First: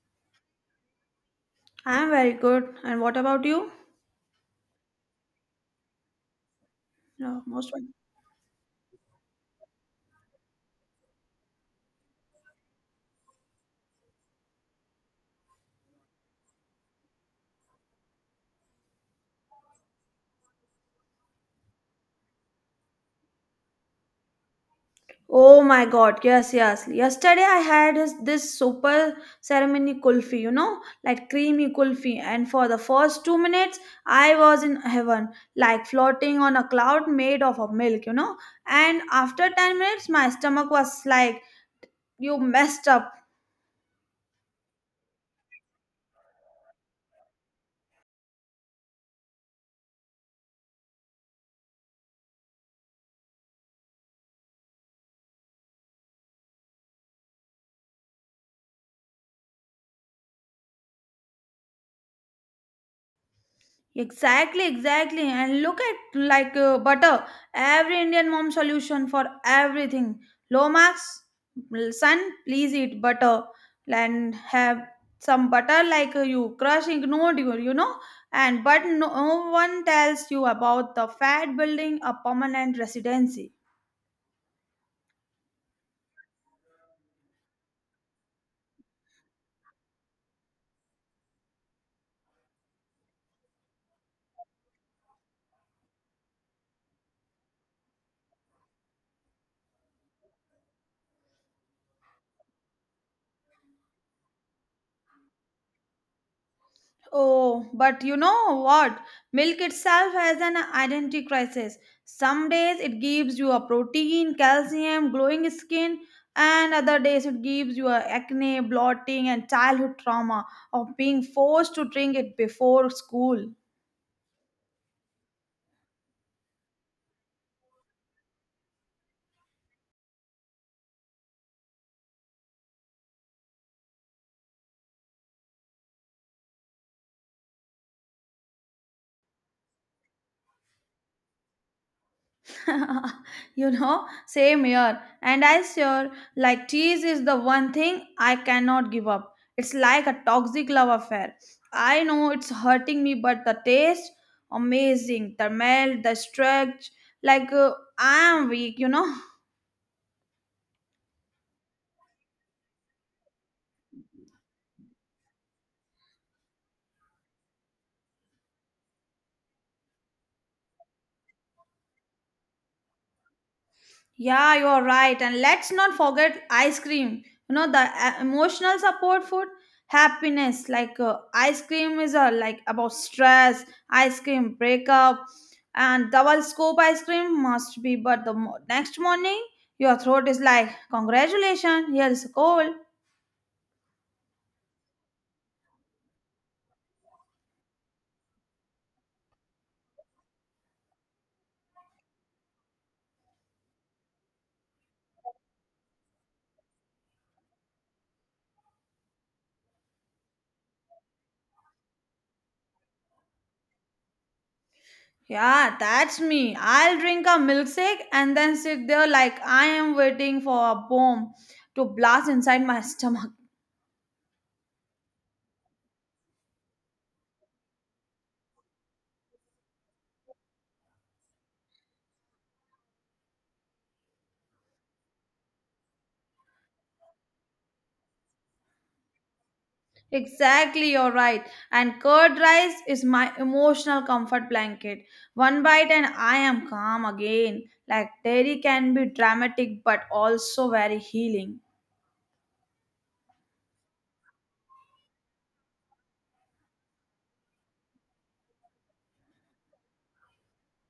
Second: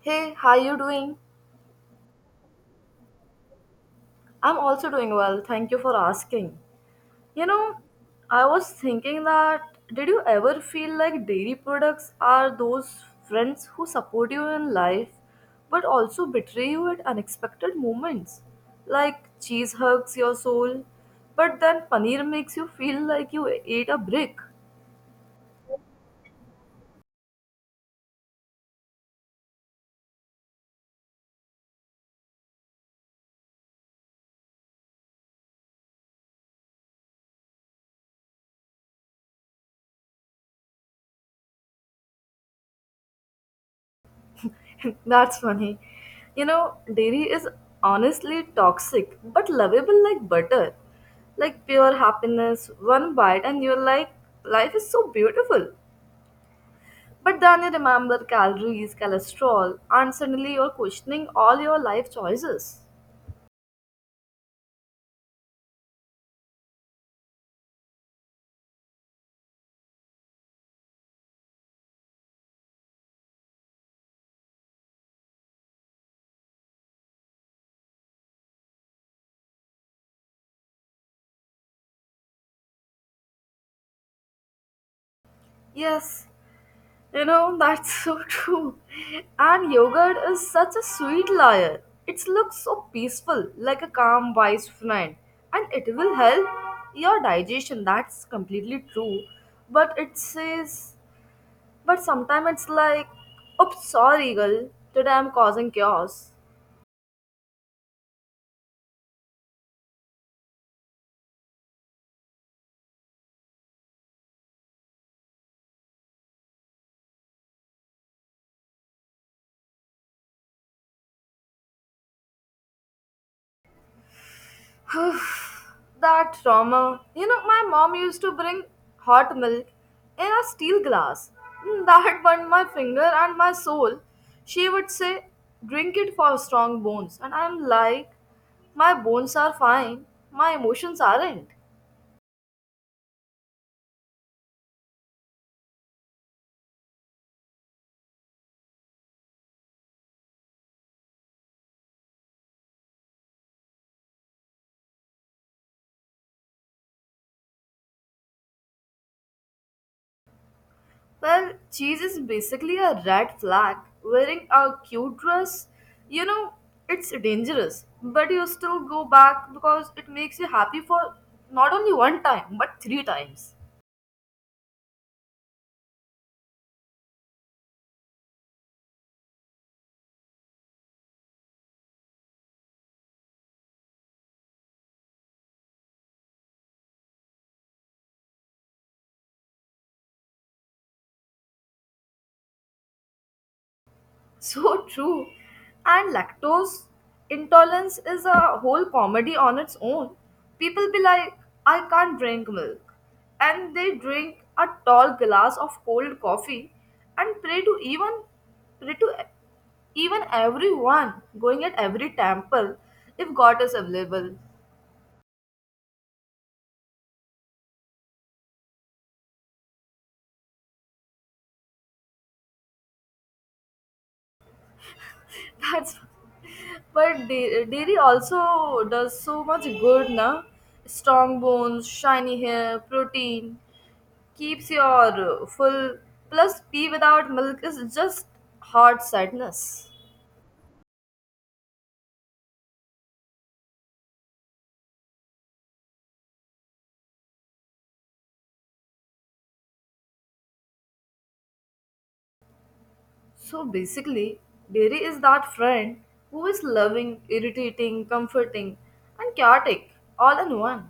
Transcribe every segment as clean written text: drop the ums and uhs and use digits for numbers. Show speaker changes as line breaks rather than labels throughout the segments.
Hey, how you doing?
I'm very good. And what about you?
I'm also doing well. Thank you for asking.
No,
You
most
know,
one.
I was thinking that did you ever feel like dairy products are those friends who support you in life but also betray you at unexpected moments? Like cheese hugs your soul, but then paneer makes you feel like you ate a brick.
Oh my God! Yes, yes. Yesterday I had this super ceremony kulfi, like creamy kulfi, and for the first 2 minutes I was in heaven, like floating on a cloud made of a milk. And after 10 minutes, my stomach was like, "You messed up."
That's funny. You know, dairy is honestly toxic, but lovable like butter. Like pure happiness, one bite, and you're like, life is so beautiful. But then you remember calories, cholesterol, and suddenly you're questioning all your life choices.
Exactly, exactly. And look at like butter, every Indian mom solution for everything. Low Lomax, son, please eat butter and have some butter like you crush ignored you, you know. And but no, no one tells you about the fat building a permanent residency.
Yes, you know, that's so true. And yogurt is such a sweet liar. It looks so peaceful, like a calm, wise friend. And it will help your digestion, that's completely true. But it says, but sometimes it's like, oops, sorry, girl, today I'm causing chaos.
Oh, but you know what? Milk itself has an identity crisis. Some days it gives you a protein, calcium, glowing skin, and other days it gives you a acne, blotting, and childhood trauma of being forced to drink it before school.
Oof, that trauma. You know, my mom used to bring hot milk in a steel glass. That burned my finger and my soul. She would say, drink it for strong bones. And I'm like, my bones are fine, my emotions aren't.
Same here. And I sure like cheese is the one thing I cannot give up. It's like a toxic love affair. I know it's hurting me, but the taste, amazing. The melt, the stretch, like I am weak.
Well, cheese is basically a red flag. Wearing a cute dress, you know, it's dangerous. But you still go back because it makes you happy for not only one time, but three times.
Yeah, you're right. And let's not forget ice cream. The emotional support food, happiness. Like ice cream is like about stress, ice cream breakup, and double scoop ice cream must be. But the next morning, your throat is like, congratulations, here is a cold.
So true. And lactose intolerance is a whole comedy on its own. People be like, I can't drink milk. And they drink a tall glass of cold coffee and pray to even everyone going at every temple if God is available.
Yeah, that's me. I'll drink a milkshake and then sit there like I am waiting for a bomb to blast inside my stomach.
That's but dairy also does so much good, na? Strong bones, shiny hair, protein. Keeps your full plus tea without milk is just hard sadness.
Exactly, you're right. And curd rice is my emotional comfort blanket. One bite and I am calm again. Like dairy can be dramatic but also very healing.
So basically dairy is that friend who is loving irritating comforting and chaotic all in one.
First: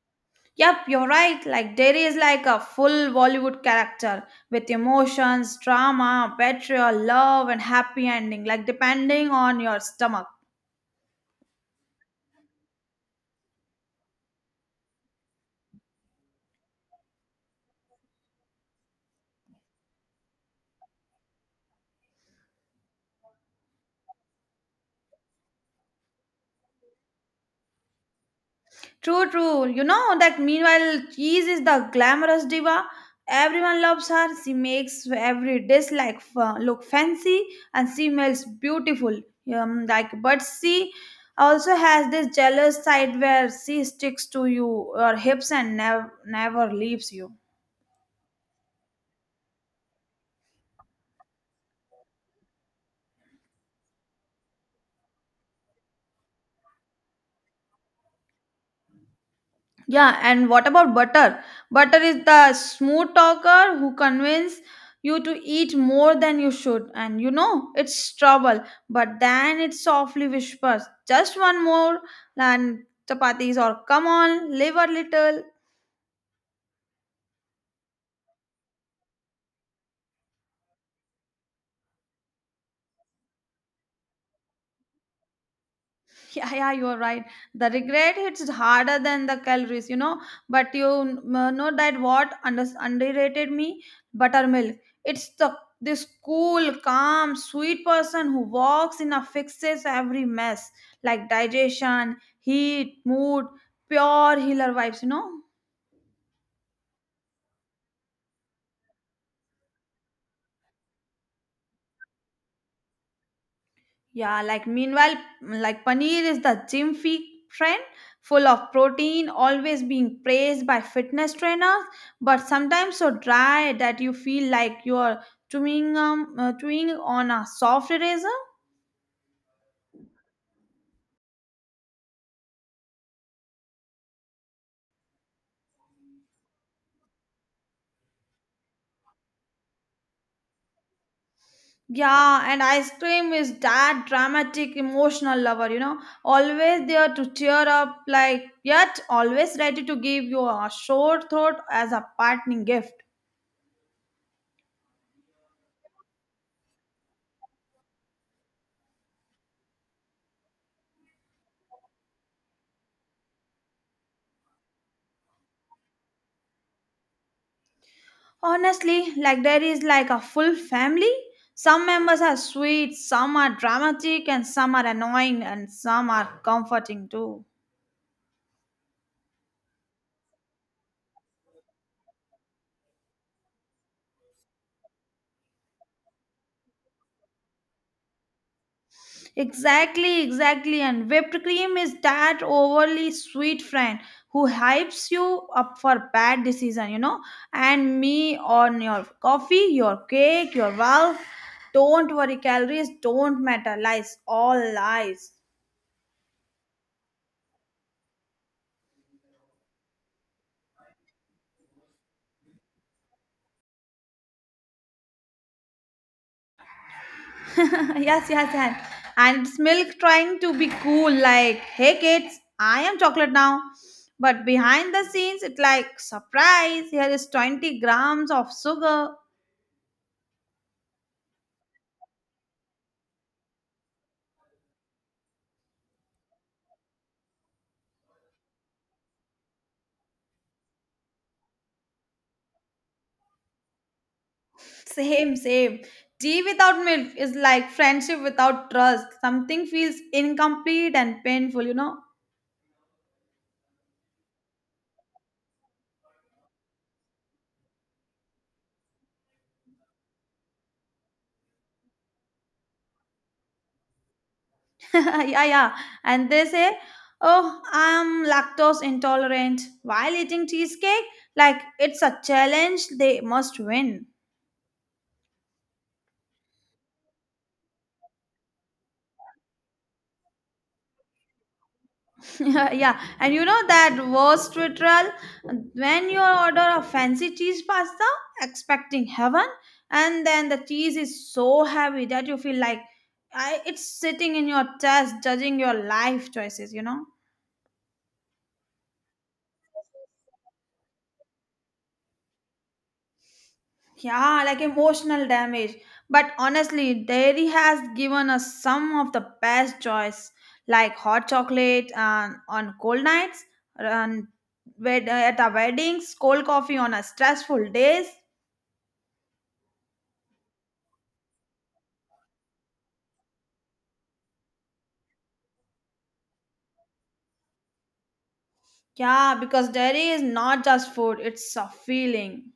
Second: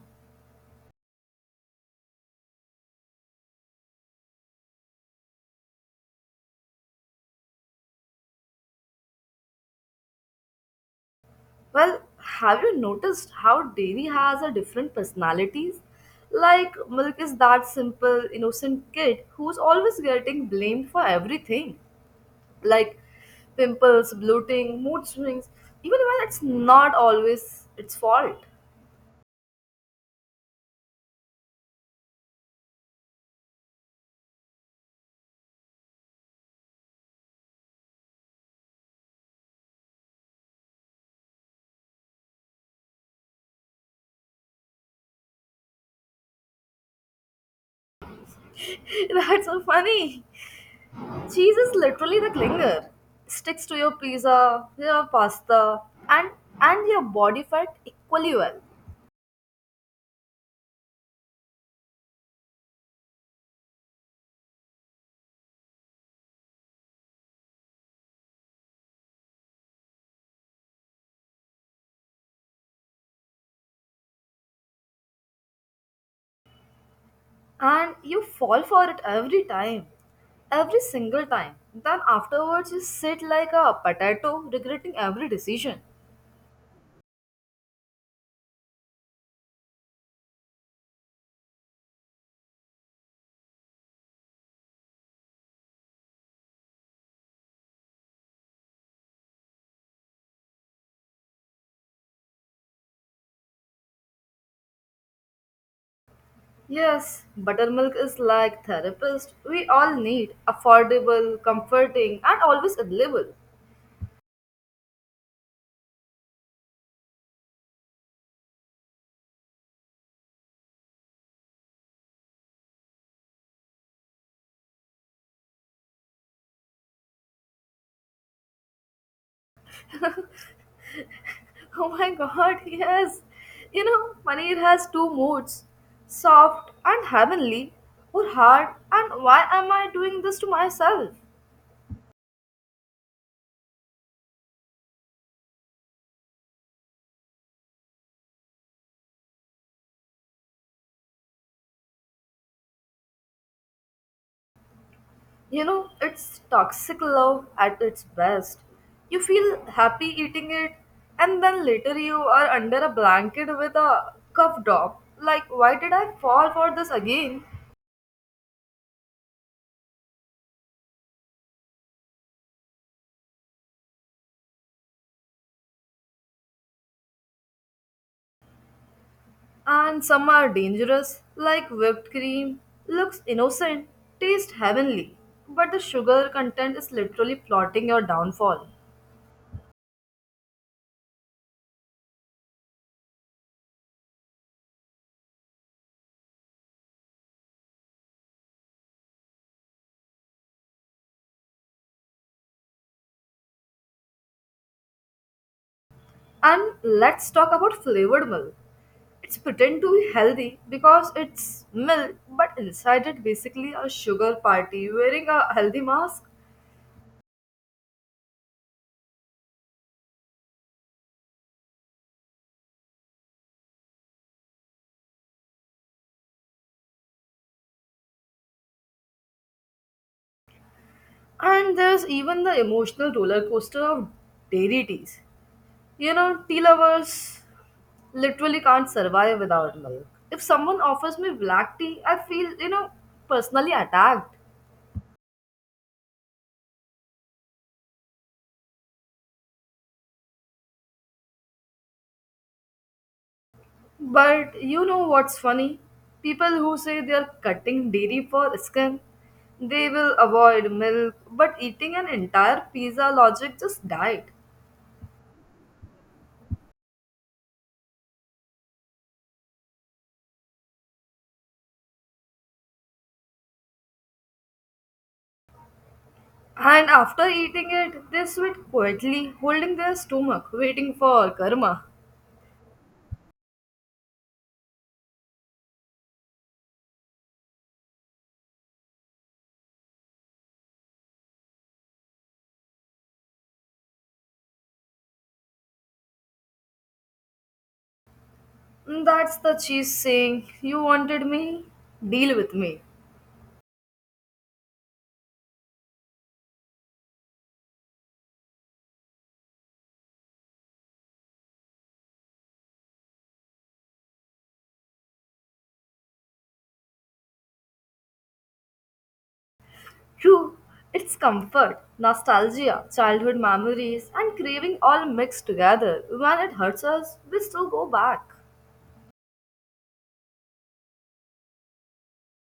Yep, you're right. Like dairy is like a full Bollywood character with emotions, drama, betrayal, love, and happy ending, like depending on your stomach.
Well, have you noticed how dairy has a different personalities? Like milk is that simple innocent kid who's always getting blamed for everything like pimples, bloating, mood swings, even when it's not always its fault.
True, true. You know that meanwhile, cheese is the glamorous diva. Everyone loves her. She makes every dish like look fancy, and she smells beautiful. Like, but she also has this jealous side where she sticks to you, your hips, and never leaves you.
That's so funny. Cheese is literally the clinger. Sticks to your pizza, your pasta, and and your body fat equally well.
Yeah, and what about butter? Butter is the smooth talker who convinces you to eat more than you should, and you know it's trouble, but then it softly whispers, "Just one more, and chapatis, or come on, live a little."
And you fall for it every time. Every single time. Then afterwards you sit like a potato regretting every decision.
Yeah, yeah, you are right. The regret hits harder than the calories. But you know that what underrated me? Buttermilk. It's the this cool, calm, sweet person who walks in a fixes every mess like digestion, heat, mood, pure healer vibes.
Yes, buttermilk is like therapist. We all need affordable, comforting, and always available.
Yeah, like meanwhile, like paneer is the gym fee trend, full of protein, always being praised by fitness trainers, but sometimes so dry that you feel like you're chewing on a soft eraser.
Oh my god, yes. You know, paneer has two moods, soft and heavenly, or hard, and why am I doing this to myself?
Yeah, and ice cream is that dramatic, emotional lover, always there to cheer up, like yet always ready to give you a short thought as a parting gift.
You know, it's toxic love at its best. You feel happy eating it, and then later you are under a blanket with a cup drop. Like, why did I fall for this again?
Honestly, like there is like a full family. Some members are sweet, some are dramatic, and some are annoying, and some are comforting too.
And some are dangerous, like whipped cream. Looks innocent, tastes heavenly, but the sugar content is literally plotting your downfall.
Exactly, exactly. And whipped cream is that overly sweet friend who hypes you up for bad decision. And me on your coffee, your cake, your valve. Don't worry, calories don't matter. Lies, all lies.
And let's talk about flavored milk. It's pretend to be healthy because it's milk, but inside it basically a sugar party wearing a healthy mask.
Yes, yes, and it's milk trying to be cool, like, hey kids, I am chocolate now. But behind the scenes, it's like surprise, here is 20 grams of sugar.
And there's even the emotional roller coaster of dairy teas. You know, tea lovers literally can't survive without milk. If someone offers me black tea, I feel, you know, personally attacked.
Same, same. Tea without milk is like friendship without trust. Something feels incomplete and painful, you know?
But you know what's funny? People who say they are cutting dairy for skin, they will avoid milk, but eating an entire pizza logic just died.
Yeah, yeah. And they say, oh, I'm lactose intolerant. While eating cheesecake, like it's a challenge they must win.
And after eating it, they sit quietly, holding their stomach, waiting for karma.
Yeah, and you know that worst ritual when you order a fancy cheese pasta, expecting heaven, and then the cheese is so heavy that you feel like it's sitting in your chest, judging your life choices, you know?
That's the cheese saying, you wanted me? Deal with me.
Yeah, like emotional damage. But honestly, dairy has given us some of the best joys, like hot chocolate and on cold nights, and at our weddings, cold coffee on our stressful days.
True, it's comfort, nostalgia, childhood memories, and craving all mixed together. When it hurts us, we still go back.
Yeah, because dairy is not just food, it's a feeling.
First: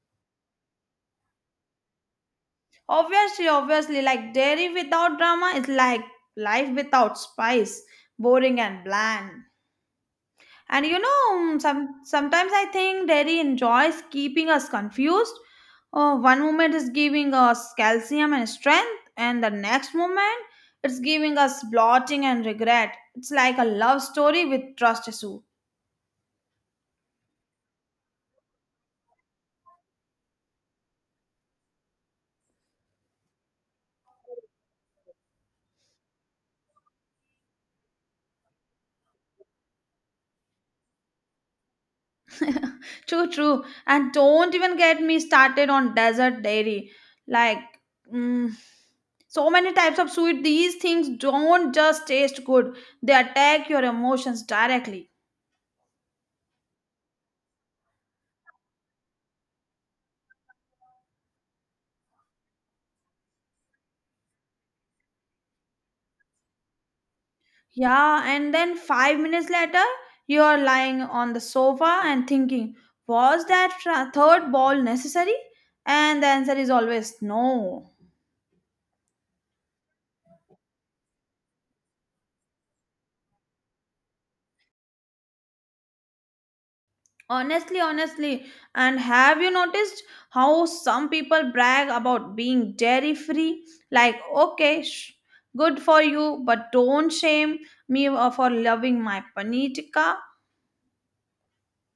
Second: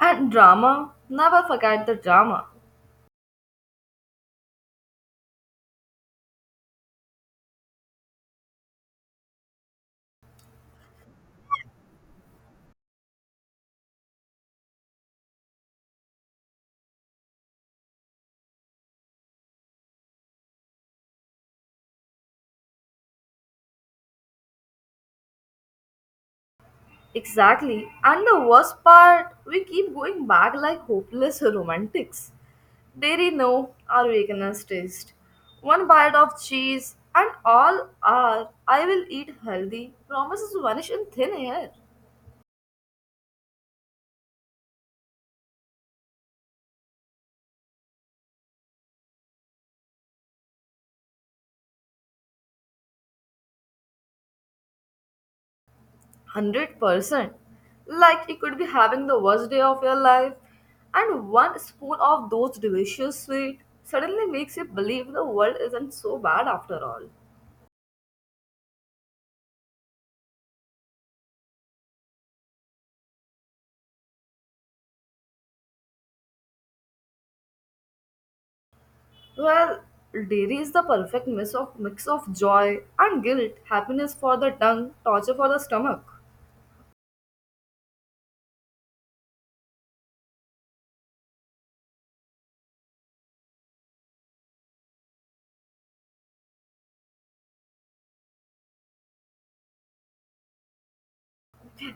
And drama, never forget the drama.
Obviously, obviously, like dairy without drama is like life without spice, boring and bland. And sometimes I think dairy enjoys keeping us confused. Oh, one moment is giving us calcium and strength, and the next moment it's giving us bloating and regret. It's like a love story with trust issue.
Exactly. And the worst part, we keep going back like hopeless romantics. They no our weakness taste. One bite of cheese and all are I will eat healthy promises vanish in thin air.
True, true. And don't even get me started on desert dairy. Like, mm, so many types of sweet. These things don't just taste good, they attack your emotions directly.
100%. Like you could be having the worst day of your life, and one spoon of those delicious sweet suddenly makes you believe the world isn't so bad after all.
Yeah, and then 5 minutes later, you are lying on the sofa and thinking, was that third ball necessary? And the answer is always no.
Well, dairy is the perfect mix of joy and guilt, happiness for the tongue, torture for the stomach.
Honestly, honestly, and have you noticed how some people brag about being dairy free? Like, okay, good for you, but don't shame me for loving my paneer tikka.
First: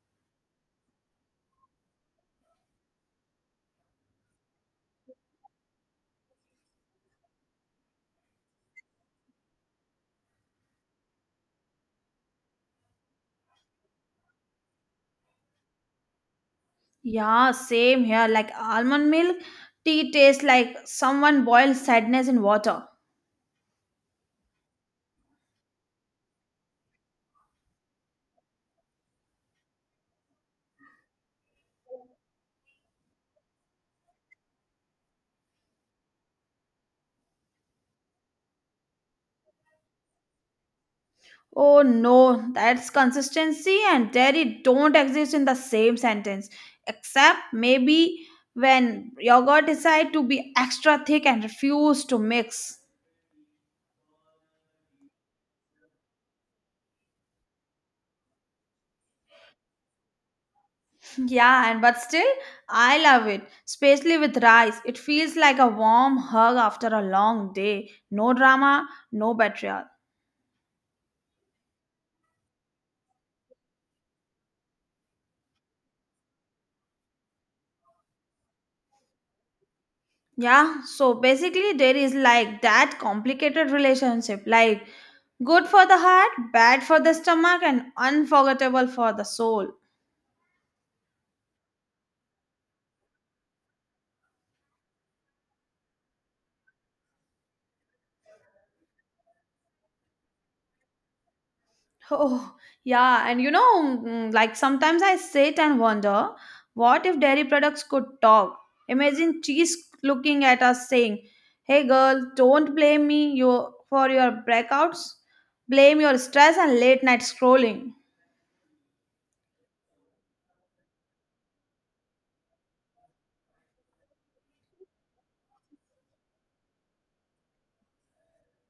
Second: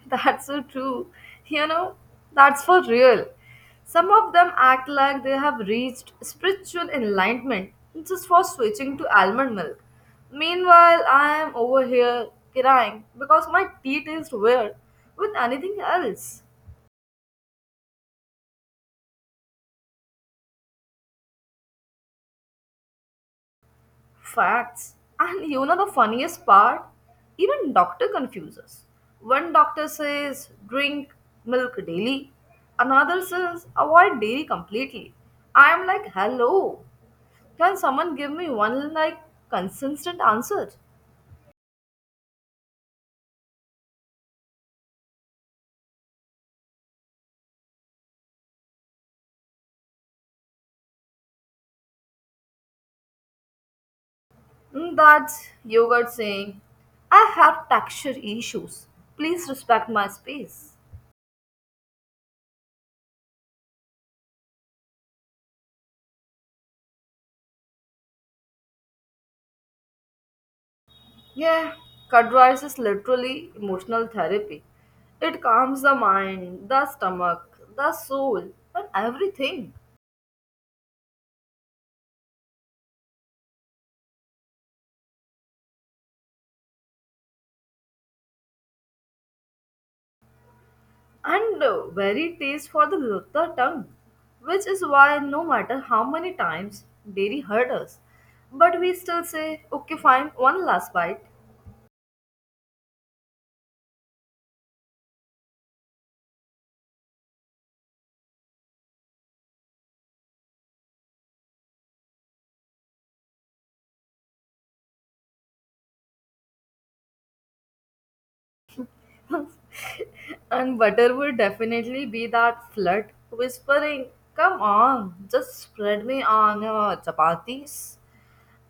That's so true. You know, that's for real. Some of them act like they have reached spiritual enlightenment just for switching to almond milk. Meanwhile, I am over here crying because my tea tastes weird with anything else.
Yeah, same here. Like almond milk, tea tastes like someone boiled sadness in water.
Facts. And you know the funniest part? Even doctor confuses. One doctor says drink milk daily, another says avoid dairy completely. I'm like, hello. Can someone give me one like consistent answer?
Oh no, that's consistency and dairy don't exist in the same sentence, except maybe when yogurt decide to be extra thick and refuse to mix.
That's yogurt saying, I have texture issues. Please respect my space.
Yeah, and but still, I love it, especially with rice. It feels like a warm hug after a long day. No drama, no betrayal.
Yeah, curd rice is literally emotional therapy. It calms the mind, the stomach, the soul, and everything.
Yeah, so basically, dairy is like that complicated relationship, like good for the heart, bad for the stomach, and unforgettable for the soul.
And very taste for the tongue, which is why no matter how many times dairy hurt us, but we still say, okay, fine, one last bite.
Oh, yeah. And like sometimes I sit and wonder, what if dairy products could talk? Imagine cheese looking at us saying, "Hey girl, don't blame me you for your breakouts. Blame your stress and late night scrolling."
And butter would definitely be that flirt whispering, come on, just spread me on your chapatis.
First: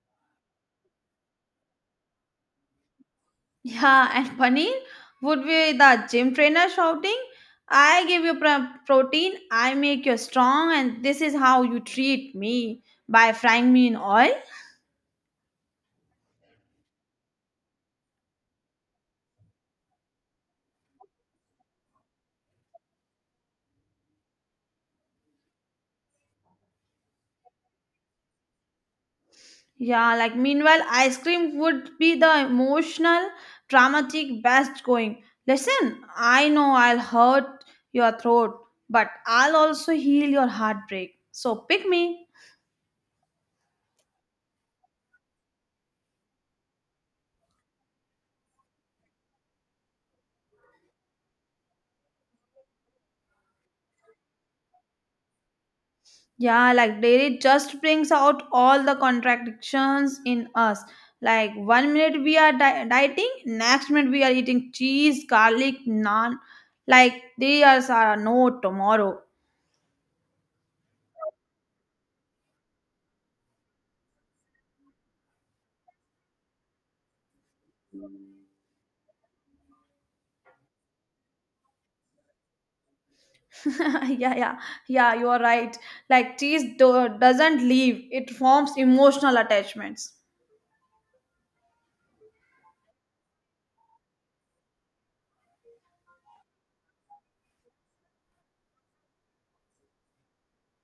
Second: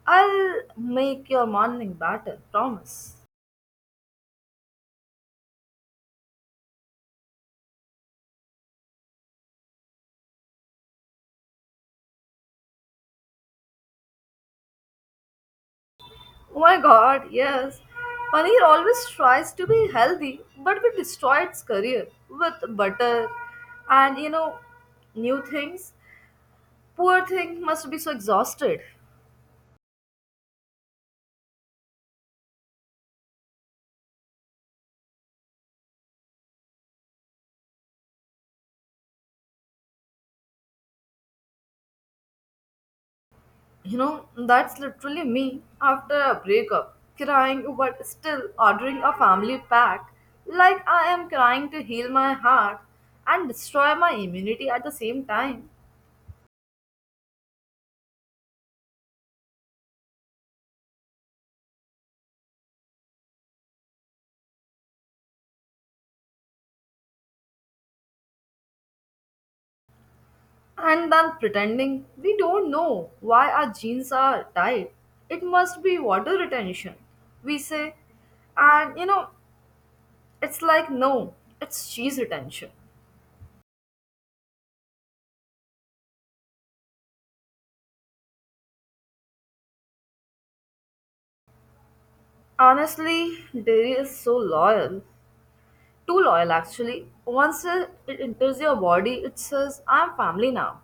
I'll make your morning batter, promise.
Yeah, and paneer would be the gym trainer shouting, "I give you protein, I make you strong, and this is how you treat me by frying me in oil."
Oh my god, yes. Paneer always tries to be healthy, but we destroy its career with butter and you know, new things. Poor thing must be so exhausted.
Yeah, like meanwhile, ice cream would be the emotional, dramatic best going. "Listen, I know I'll hurt your throat, but I'll also heal your heartbreak. So pick me."
You know, that's literally me after a breakup, crying but still ordering a family pack, like I am crying to heal my heart and destroy my immunity at the same time.
Yeah, like dairy just brings out all the contradictions in us. Like 1 minute we are dieting, next minute we are eating cheese, garlic, naan. Like there are no tomorrow.
And then pretending we don't know why our jeans are tight. It must be water retention, we say. And you know, it's like no, it's cheese retention.
Yeah, yeah, yeah, you are right. Like tease doesn't leave, it forms emotional attachments.
Honestly, dairy is so loyal. Too loyal, actually. Once it enters your body, it says, I'm family now.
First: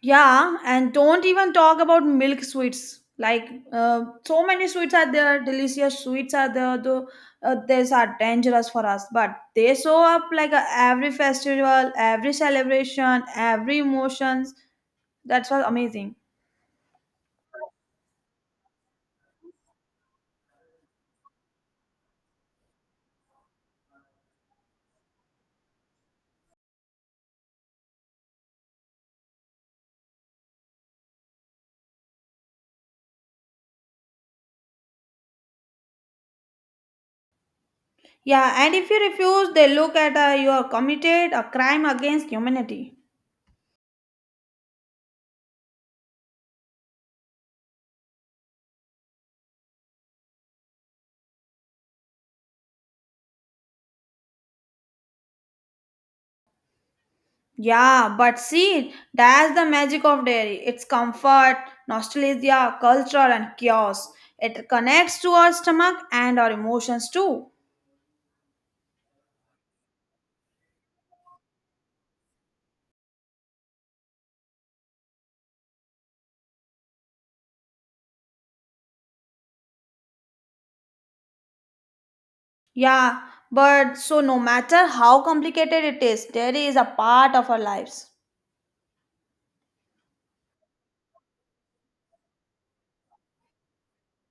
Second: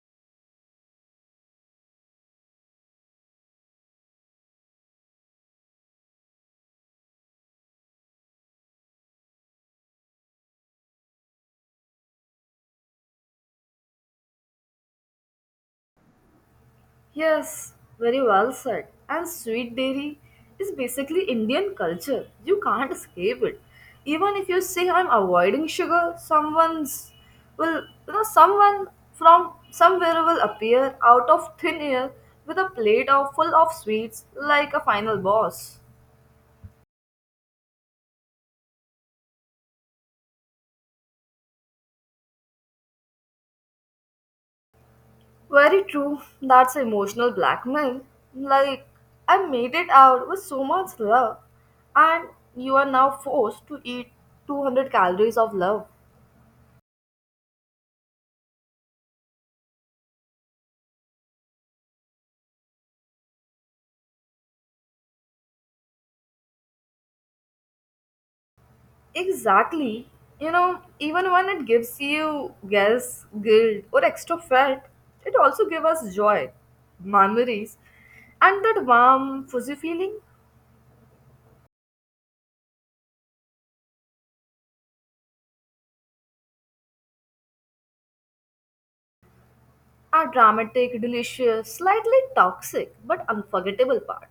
Yeah, and don't even talk about milk sweets. Like uh, so many sweets are there, delicious sweets are there, though these are dangerous for us, but they show up like every festival, every celebration, every emotions. That's what amazing.
Yes, very well said. And sweet dairy is basically Indian culture. You can't escape it. Even if you say I'm avoiding sugar, someone's will you know someone from somewhere will appear out of thin air with a plate of full of sweets like a final boss.
Yeah, and if you refuse, they look at you are committed a crime against humanity.
Very true. That's emotional blackmail. Like, I made it out with so much love, and you are now forced to eat 200 calories of love.
Yeah, but see, that's the magic of dairy. It's comfort, nostalgia, culture, and chaos. It connects to our stomach and our emotions too.
Exactly. You know, even when it gives you guilt, or extra fat, it also gives us joy, memories, and that warm, fuzzy feeling.
Yeah, but so no matter how complicated it is, dairy is a part of our lives.
A dramatic, delicious, slightly toxic, but unforgettable part.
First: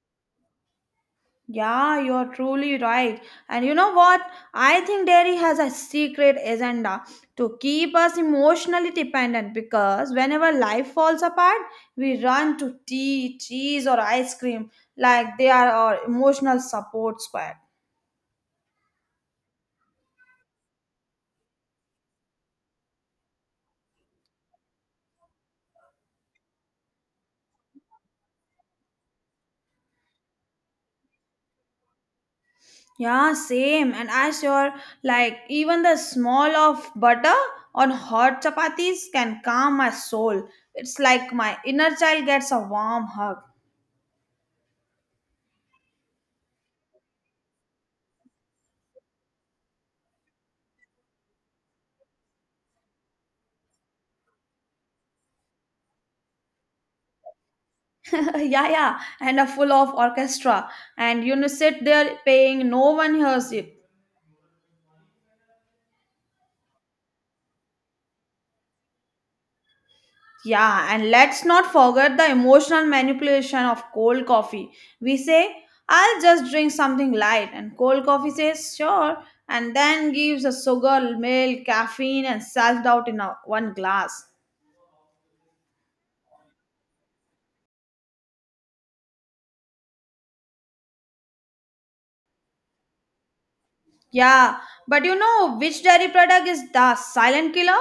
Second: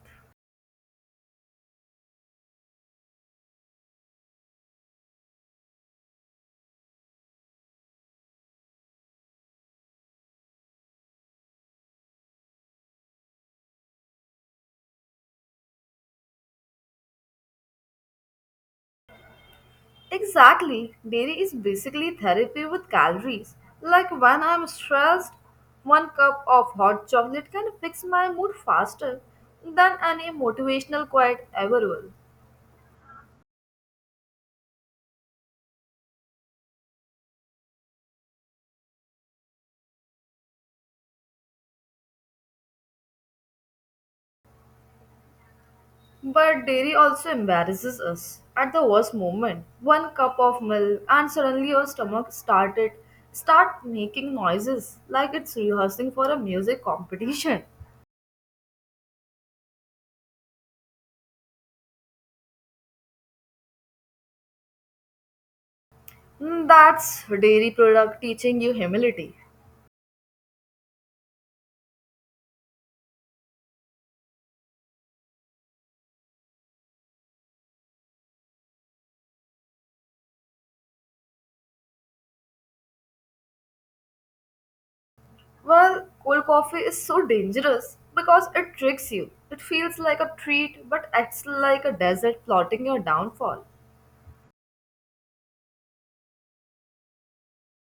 Yeah, you're truly right. And you know what? I think dairy has a secret agenda to keep us emotionally dependent because whenever life falls apart, we run to tea, cheese, or ice cream like they are our emotional support squad.
Exactly. Dairy is basically therapy with calories. Like when I'm stressed, one cup of hot chocolate can fix my mood faster than any motivational quote ever will.
Yeah, same. And I sure like even the smell of butter on hot chapatis can calm my soul. It's like my inner child gets a warm hug.
But dairy also embarrasses us at the worst moment. One cup of milk and suddenly your stomach started start making noises like it's rehearsing for a music competition.
Yeah, yeah, and a full of orchestra and sit there paying no one hears it.
That's dairy product teaching you humility.
Yeah, and let's not forget the emotional manipulation of cold coffee, we say I'll just drink something light and cold coffee says sure and then gives us sugar milk caffeine and self-doubt in one glass.
Well, cold coffee is so dangerous because it tricks you. It feels like a treat but acts like a desert plotting your downfall.
Yeah, but you know which dairy product is the silent killer?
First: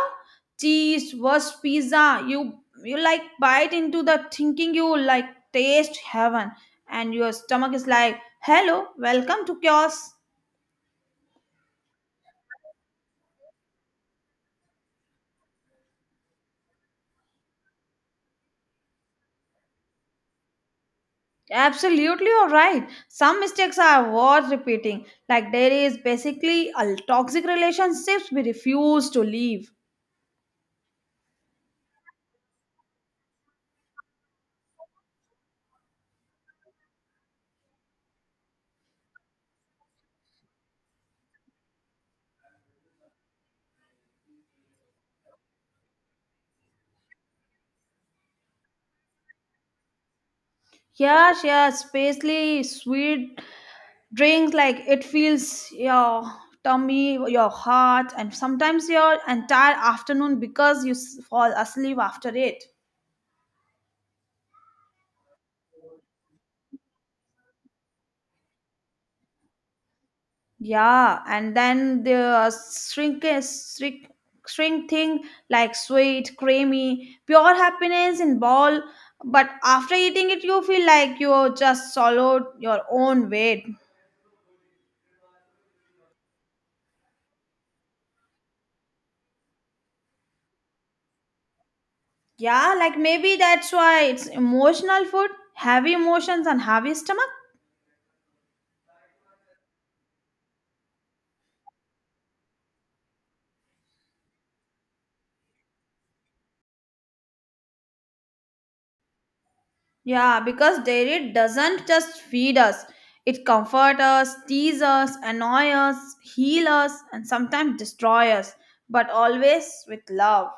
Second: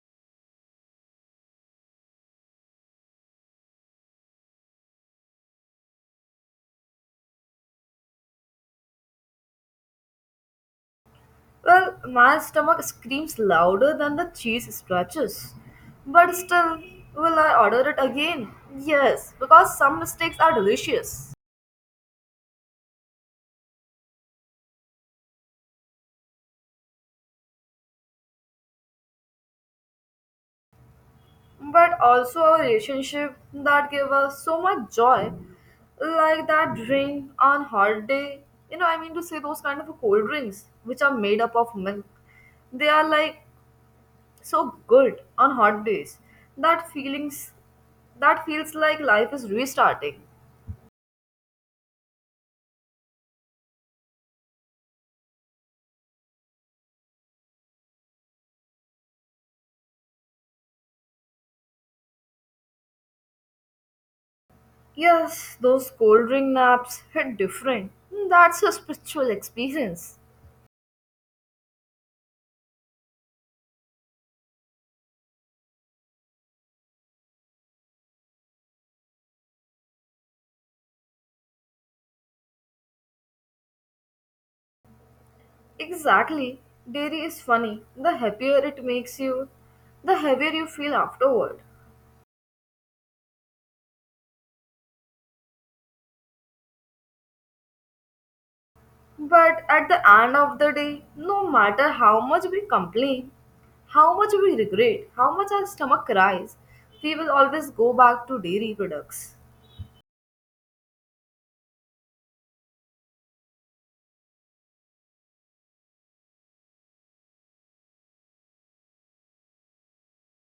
Cheese, worst pizza. You like bite into the thinking you like taste heaven, and your stomach is like, "Hello, welcome to chaos."
Well, my stomach screams louder than the cheese stretches. But still, will I order it again? Yes, because some mistakes are delicious.
Absolutely, you're right. Some mistakes are worth repeating. Like dairy is basically a toxic relationships we refuse to leave.
But also a relationship that gave us so much joy, like that drink on hot day. You know, I mean to say those kind of cold drinks which are made up of milk. They are like so good on hot days. That feelings, that feels like life is restarting.
Yes, yes, especially sweet drink like it feels your tummy, your heart, and sometimes your entire afternoon because you fall asleep after it.
Yes, those cold drink naps hit different. That's a spiritual experience.
Yeah, and then the shrink, shrink, shrink thing like sweet, creamy, pure happiness in ball. But after eating it, you feel like you just swallowed your own weight.
Exactly. Dairy is funny. The happier it makes you, the heavier you feel afterward.
Yeah, like maybe that's why it's emotional food, heavy emotions and heavy stomach.
But at the end of the day, no matter how much we complain, how much we regret, how much our stomach cries, we will always go back to dairy products.
Yeah, because dairy doesn't just feed us, it comforts us, teases us, annoys us, heals us, and sometimes destroys us, but always with love.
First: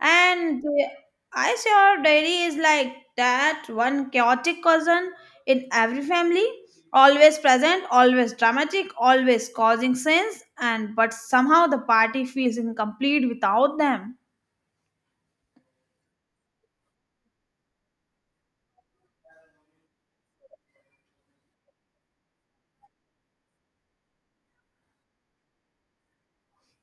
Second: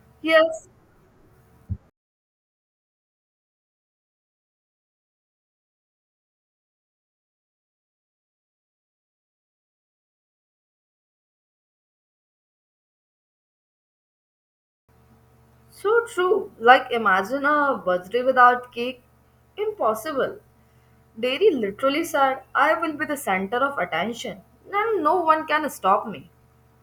And
Yes,
the- I sure dairy is like that one chaotic cousin in every family, always present, always dramatic, always causing scenes, and but somehow the party feels incomplete without them.
so true. Like imagine a birthday without cake. Impossible. Dairy literally said, I will be the center of attention and no one can stop me.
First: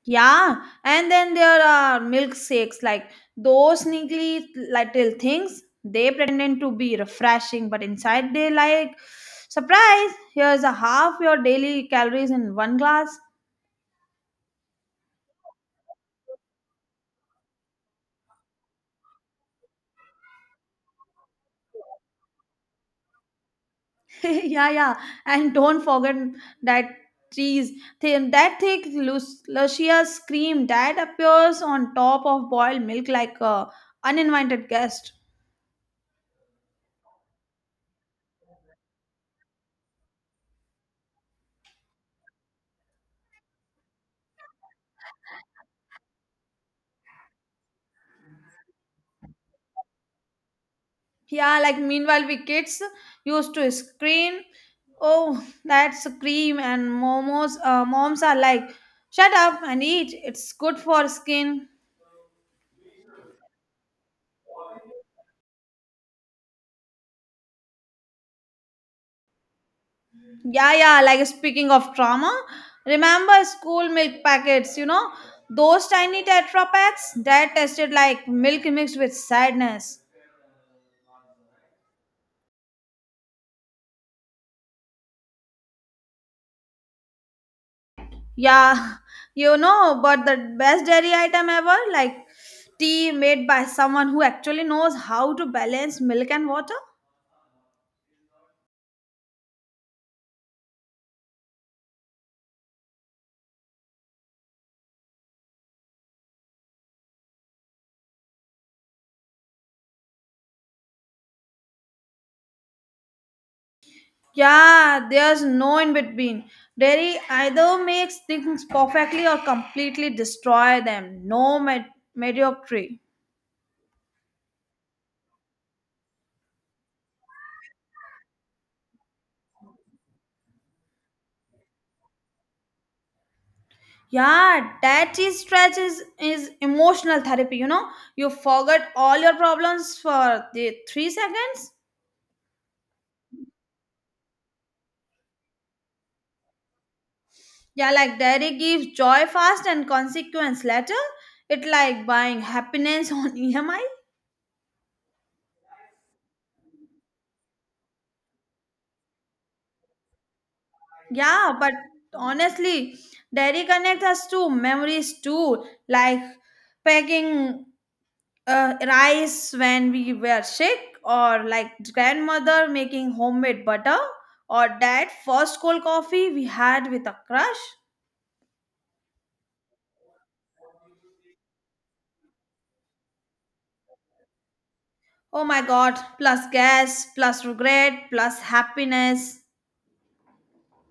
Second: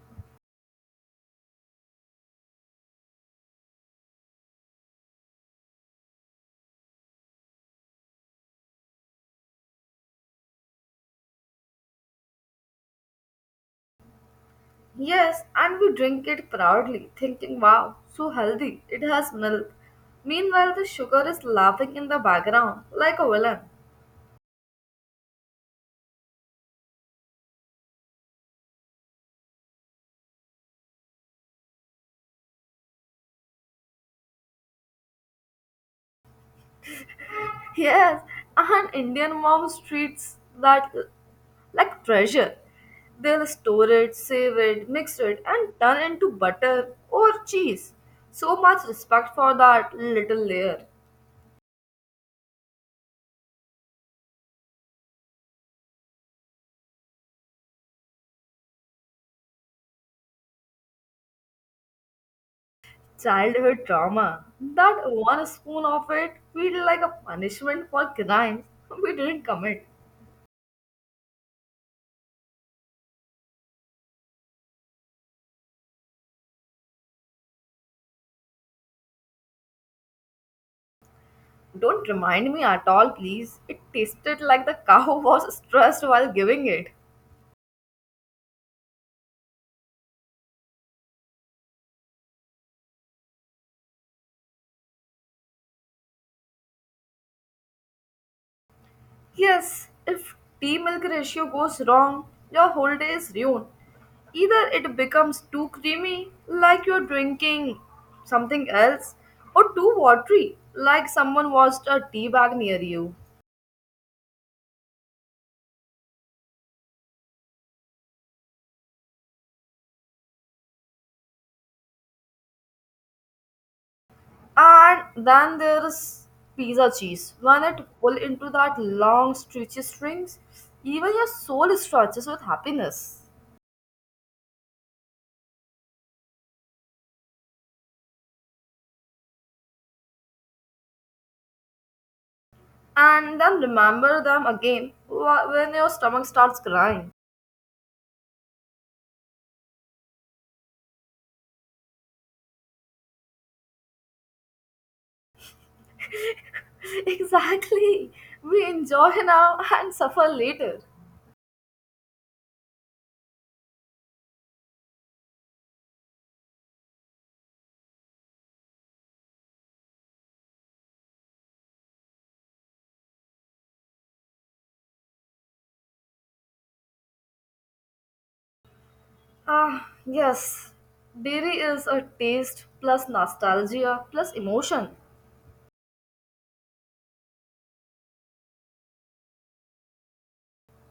Yeah, and then there are milkshakes, like those sneaky little things. They pretend to be refreshing, but inside they like, surprise, here's a half your daily calories in one glass.
Yes, and we drink it proudly, thinking, wow, so healthy, it has milk. Meanwhile, the sugar is laughing in the background like a villain.
Yeah, And don't forget that cheese, thin, that thick, luscious cream that appears on top of boiled milk like a uninvited guest.
Yes, and Indian moms treats that like treasure. They'll store it, save it, mix it, and turn into butter or cheese. So much respect for that little layer.
Yeah, like meanwhile, we kids used to scream, "Oh, that's cream!" And momos. Moms are like, "Shut up and eat. It's good for skin."
Childhood trauma. That one spoon of it feel like a punishment for crimes we didn't commit.
Yeah, yeah. Like speaking of trauma, remember school milk packets? Those tiny Tetra packs that tasted like milk mixed with sadness.
Don't remind me at all, please. It tasted like the cow was stressed while giving it.
Yeah, but the best dairy item ever, like tea made by someone who actually knows how to balance milk and water.
Yes, if tea milk ratio goes wrong, your whole day is ruined. Either it becomes too creamy, like you're drinking something else, or too watery, like someone washed a tea bag near you.
Yeah, there's no in between. Dairy either makes things perfectly or completely destroy them. No med- mediocrity.
And then there's pizza cheese. When it pull into that long stretchy strings, even your soul stretches with happiness.
Yeah, that is stretch is emotional therapy, you know. You forget all your problems for the three seconds.
And then remember them again when your stomach starts crying.
Yeah, like dairy gives joy fast and consequence later. It like buying happiness on EMI.
Exactly. We enjoy now and suffer later.
Yeah, but honestly, dairy connects us to memories too, like packing rice when we were sick, or like grandmother making homemade butter, or dad first cold coffee we had with a crush.
Ah, yes. Dairy is a taste plus nostalgia plus emotion.
Oh my god, plus gas, plus regret, plus happiness.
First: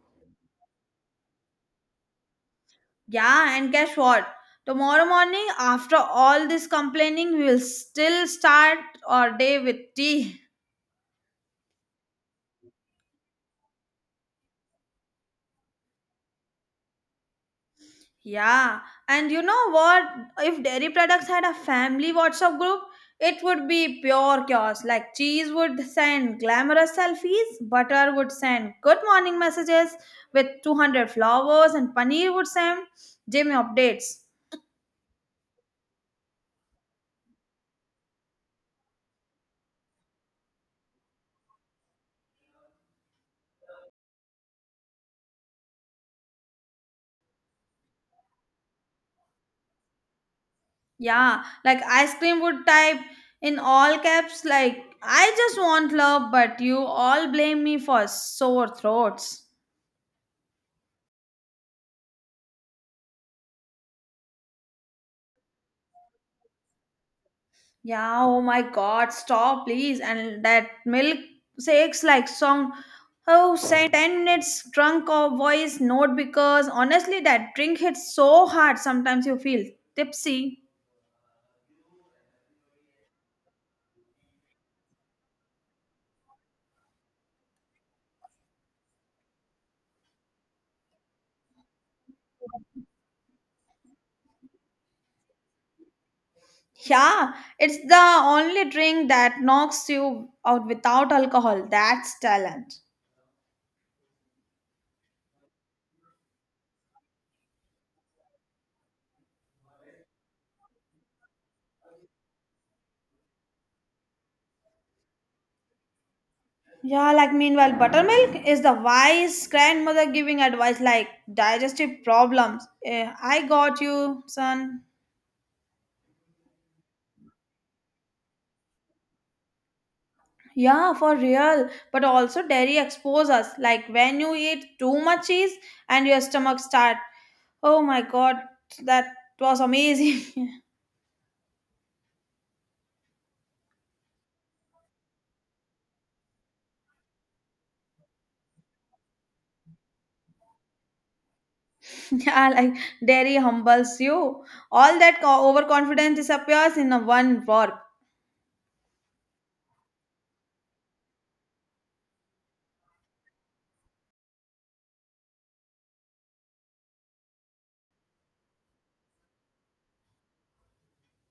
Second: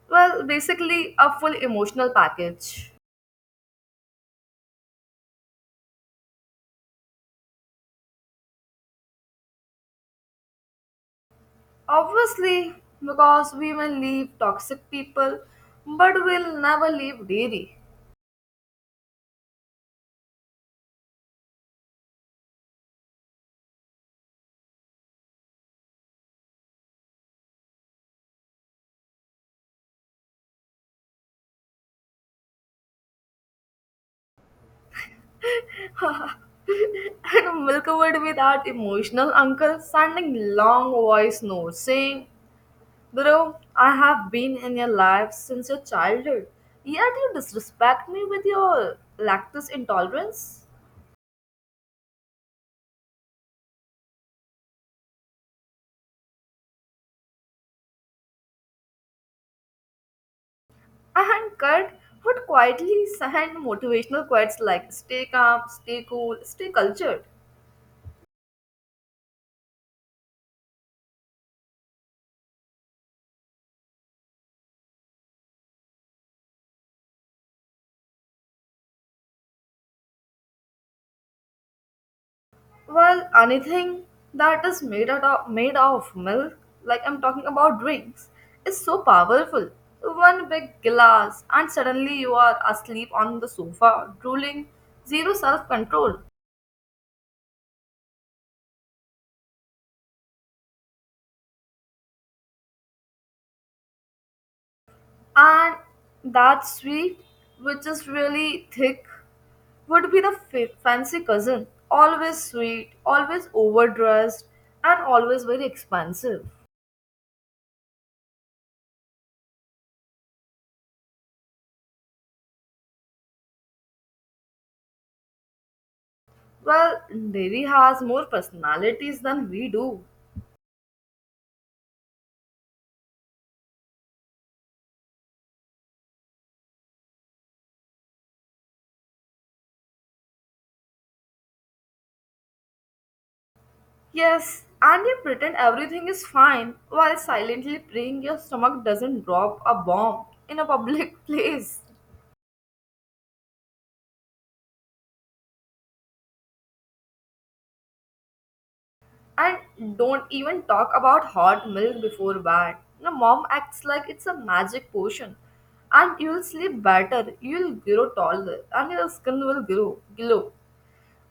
Well, basically, a full emotional package.
Yeah, and guess what? Tomorrow morning, after all this complaining, we will still start our day with tea.
Obviously, because we may leave toxic people, but we'll never leave dairy.
Yeah, and you know what? If dairy products had a family WhatsApp group, it would be pure chaos. Like cheese would send glamorous selfies, butter would send good morning messages with 200 flowers, and paneer would send Jimmy updates.
And milk-covered with that emotional uncle sending long voice notes saying, bro, I have been in your life since your childhood, yet you disrespect me with your lactose intolerance.
Yeah, like ice cream would type in all caps, like I just want love, but you all blame me for sore throats.
And Kurt would quietly send motivational quotes like, stay calm, stay cool, stay cultured.
Yeah, oh my god, stop please. And that milk shakes like song. Oh, send 10 minutes drunk or voice note because honestly, that drink hits so hard sometimes you feel tipsy.
Well, anything that is made out of made of milk, like I'm talking about drinks, is so powerful. One big glass, and suddenly you are asleep on the sofa, drooling, zero self control.
Yeah, it's the only drink that knocks you out without alcohol. That's talent.
And that sweet, which is really thick, would be the fancy cousin. Always sweet, always overdressed, and always very expensive.
Yeah, like meanwhile, buttermilk is the wise grandmother giving advice like digestive problems. Eh, I got you, son.
Well, dairy has more personalities than we do.
Yeah, for real. But also dairy expose us. Like when you eat too much cheese and your stomach start. Oh my god, that was amazing.
Yes, and you pretend everything is fine while silently praying your stomach doesn't drop a bomb in a public place.
yeah, like dairy humbles you. All that overconfidence disappears in a one warp.
And don't even talk about hot milk before bed. Your mom acts like it's a magic potion. And you'll sleep better, you'll grow taller, and your skin will grow, glow.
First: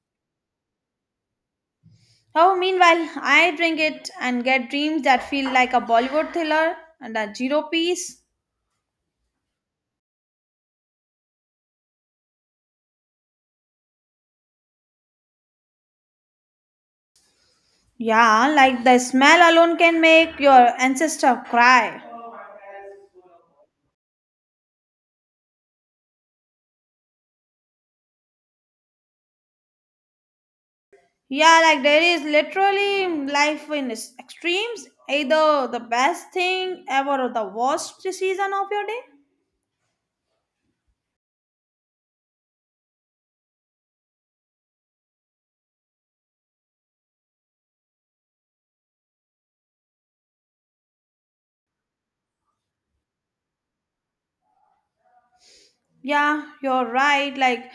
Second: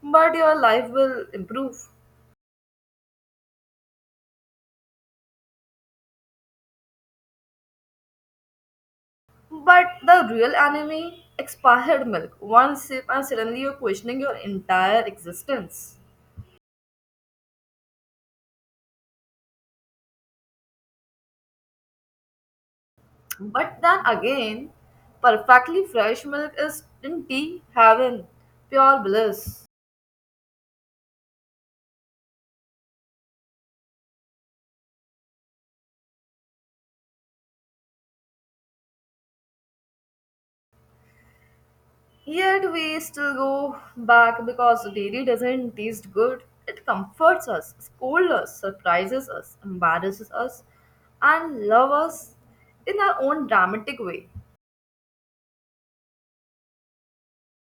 But your life will improve.
Oh, meanwhile, I drink it and get dreams that feel like a Bollywood thriller and a zero piece.
But the real enemy, expired milk. One sip, and suddenly you're questioning your entire existence.
Yeah, like the smell alone can make your ancestor cry.
But then again, perfectly fresh milk is in tea heaven, pure bliss.
Yeah, like there is literally life in its extremes, either the best thing ever or the worst season of your day.
Yet we still go back because dairy doesn't taste good. It comforts us, scolds us, surprises us, embarrasses us, and loves us in our own dramatic way.
Yeah, you're right. Like,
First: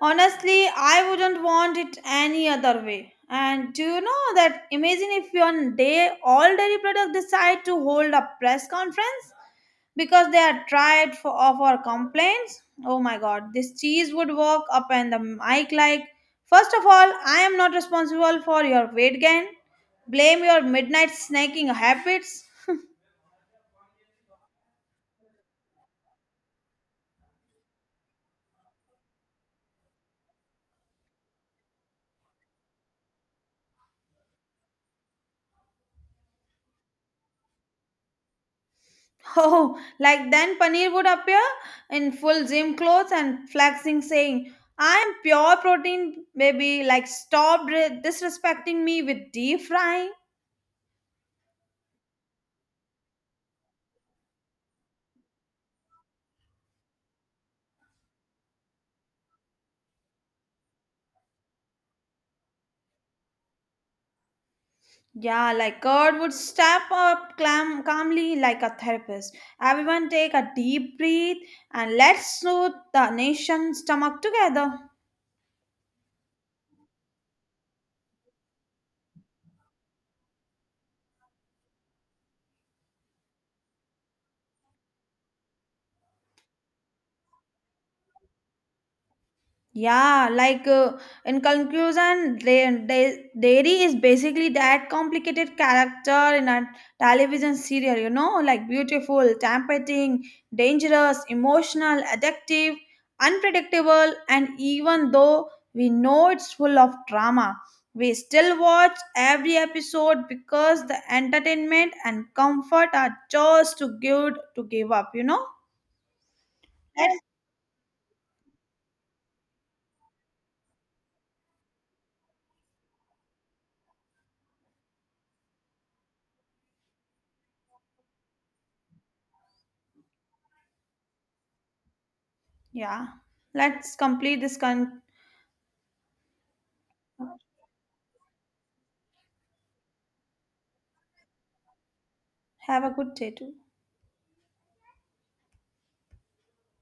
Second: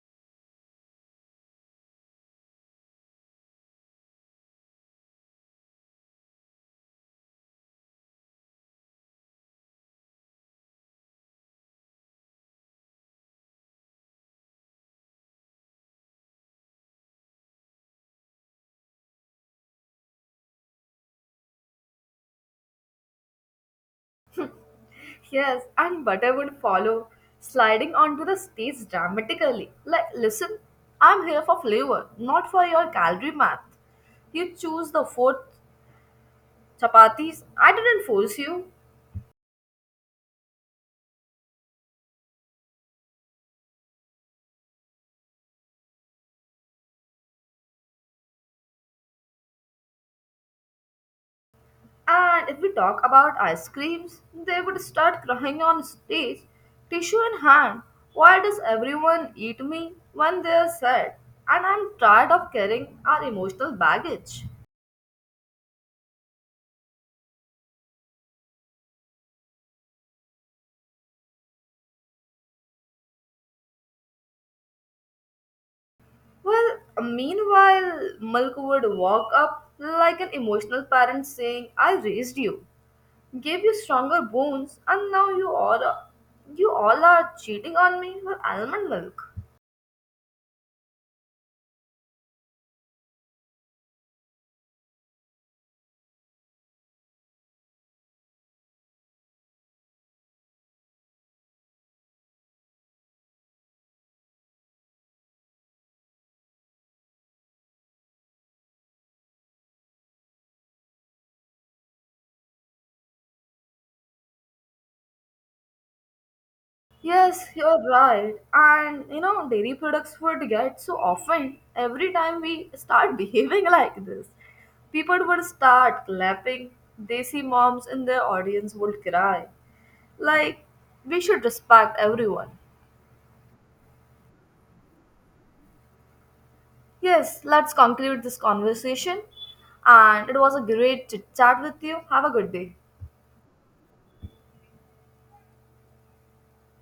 honestly, I wouldn't want it any other way. And do you know that imagine if one day all dairy products decide to hold a press conference? Because they are tired of our complaints. Oh my god, this cheese would walk up and the mic like, first of all, I am not responsible for your weight gain. Blame your midnight snacking habits.
Yes, and butter would follow, sliding onto the stage dramatically. Like, listen, I'm here for flavor, not for your calorie math. You choose the fourth chapatis, I didn't force you.
Oh, like then Paneer would appear in full gym clothes and flexing, saying, I am pure protein, baby. Like, stop disrespecting me with deep frying.
And if we talk about ice creams, they would start crying on stage, tissue in hand. Why does everyone eat me when they are sad? And I'm tired of carrying our emotional baggage.
Yeah, like God would step up calmly like a therapist. Everyone take a deep breath and let's soothe the nation's stomach together.
Well, meanwhile, milk would walk up like an emotional parent saying, I raised you, gave you stronger bones, and now you all are cheating on me with almond milk.
Yeah, like in conclusion, dairy is basically that complicated character in a television serial, you know, like beautiful, tempting, dangerous, emotional, addictive, unpredictable, and even though we know it's full of drama, we still watch every episode because the entertainment and comfort are just too good to give up, you know? Yes.
Yes, you're right. And you know, dairy products would get so often every time we start behaving like this. People would start clapping. Desi moms in their audience would cry. Like, we should respect everyone.
Yeah, let's complete this con-
Yes, let's conclude this conversation. And it was a great chit chat with you. Have a good day.
Have a good day too.